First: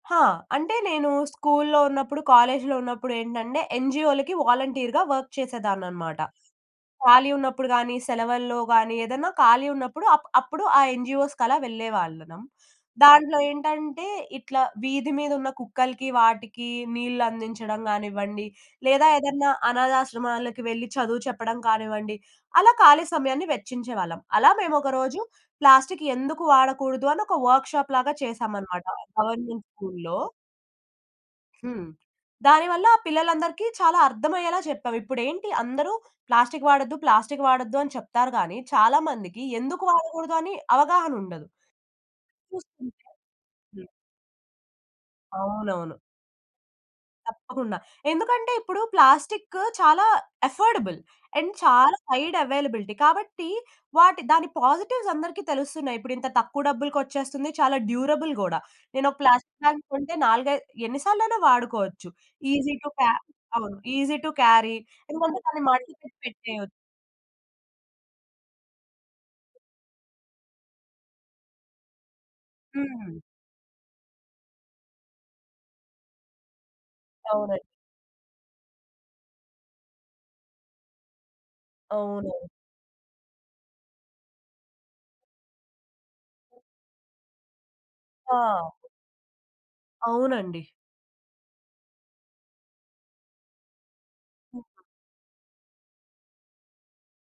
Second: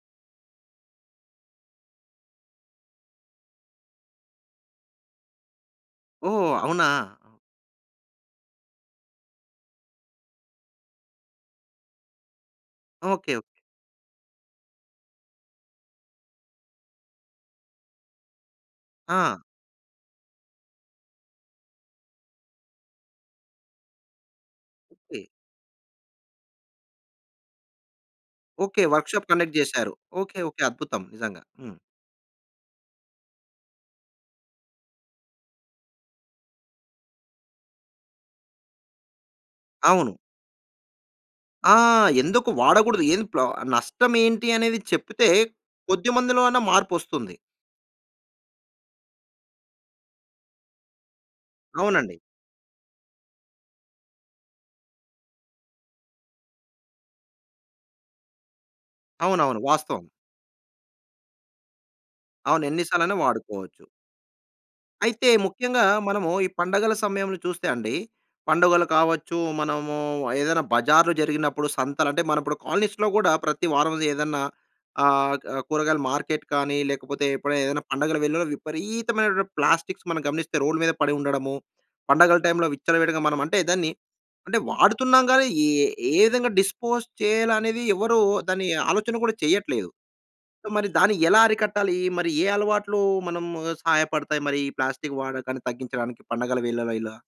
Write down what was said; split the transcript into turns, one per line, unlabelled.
ఆ! అంటే నేను స్కూల్లో ఉన్నప్పుడు కాలేజ్‌లో ఉన్నప్పుడేంటంటే ఎన్‌జీఓలకి వాలంటీర్‌గా వర్క్ చేసేదాన్ననమాట.
ఓహ్! అవునా?
ఖాళీ ఉన్నప్పుడు గాని, సెలవుల్లో గాని ఏదైనా ఖాళీ ఉన్నప్పుడు అ అప్పుడు ఆ ఎన్‌జీఓస్‌కలా వెళ్ళేవాళ్ళం.
Okay, okay.
దాంట్లో ఏంటంటే ఇట్లా వీధి మీద ఉన్న కుక్కలకి, వాటికి నీళ్లందించడం కానివ్వండి. లేదా
ఆ!
ఏదైనా అనాధాశ్రమాలకు వెళ్లి చదువు చెప్పడం కానివ్వండి. అలా ఖాళీ సమయాన్ని వెచ్చించేవాళ్ళం. అలా మేమొక
ఓకె.
రోజు ప్లాస్టిక్ ఎందుకు వాడకూడదు అని ఒక వర్క్‌షాప్ లాగా
ఓకె.
చేశామనమాట.
వర్క్‌షాప్ కండక్ట్
గవర్నమెంట్
చేసారు.
స్కూల్‌లో.
Okay okay. అద్భుతం నిజంగా. హ్మ్.
హ్మ్. దానివల్ల పిల్లలందరికి చాలా అర్థమయ్యేలా చెప్పాం. ఇప్పుడేంటి అందరూ ప్లాస్టిక్ వాడొద్దు, ప్లాస్టిక్ వాడొద్దు అని చెప్తారు కానీ, చాలా మందికి ఎందుకు
అవును.
వాడకూడదు అని అవగాహన ఉండదు.
ఆ! ఎందుకు వాడకూడదు?
చూస్తుంటే
ఏం ప్లో
హ్మ్.
నష్టం ఏంటి అనేది చెప్తే
అవునవును.
కొద్దిమందిలో అన్న మార్పొస్తుంది.
తప్పకుండా. ఎందుకంటే ఇప్పుడు ప్లాస్టికు చాలా అఫర్డబుల్. అండ్ చాలా
అవునండి.
సైడ్ అవైలబిలిటీ కాబట్టి వాటి దాని పాజిటివ్స్ అందరికి తెలుస్తున్నాయి. ఇప్పుడింత తక్కువ డబ్బులకొచ్చేస్తుంది. చాలా డ్యూరబుల్ గుడా. నేను ఒక
అవునవును.
ప్లాస్టిక్ బాగ్
వాస్తవం.
కొంటే 4, 5 ఎన్ని సార్లు అయినా వాడుకోవచ్చు.
అవును.
ఈజీ
ఎన్ని
టు క్యా‌
సార్లైనా
అవును
వాడుకోవచ్చు.
Easy to carry.
అయితే
ఎందుకంటే, దాన్ని
ముఖ్యంగా
మడతపెట్టి
మనము ఈ
పెట్టేయొచ్చు.
పండగల సమయంలో చూస్తే అండి. పండుగలు కావచ్చు. మనము ఏదైనా బజార్లు జరిగినప్పుడు సంతలంటే, మన కాలనీస్‌లో
హ్మ్.
కూడా ప్రతి వారం ఏదన్నా ఆహ్, క కూరగాయల మార్కెట్ కానీ లేకపోతే
అవును.
ఎప్పుడైనా ఏదైనా పండగలు వెల్లులో విపరీతమైనటువంటి ప్లాస్టిక్స్ మనం గమనిస్తే రోడ్ మీద పడి ఉండడము. పండగల
అవును.
టైంలో విచ్చలవిడిగా మనం అంటే దాన్ని, అంటే వాడుతున్నాం గాని ఏ, ఏ విధంగా డిస్పోజ్ చేయాలనేది ఎవరు దాన్ని
ఆ!
ఆలోచన కూడా చెయ్యట్లేదు.
అవునండి.
సొ, మరి దాన్ని ఎలా అరికట్టాలి? మరి ఏ అలవాట్లు మనం సహాయపడతాయి? మరి ఈ ప్లాస్టిక్ వాడకాన్ని తగ్గించడానికి పండగల వీళ్ళలో ఇలా.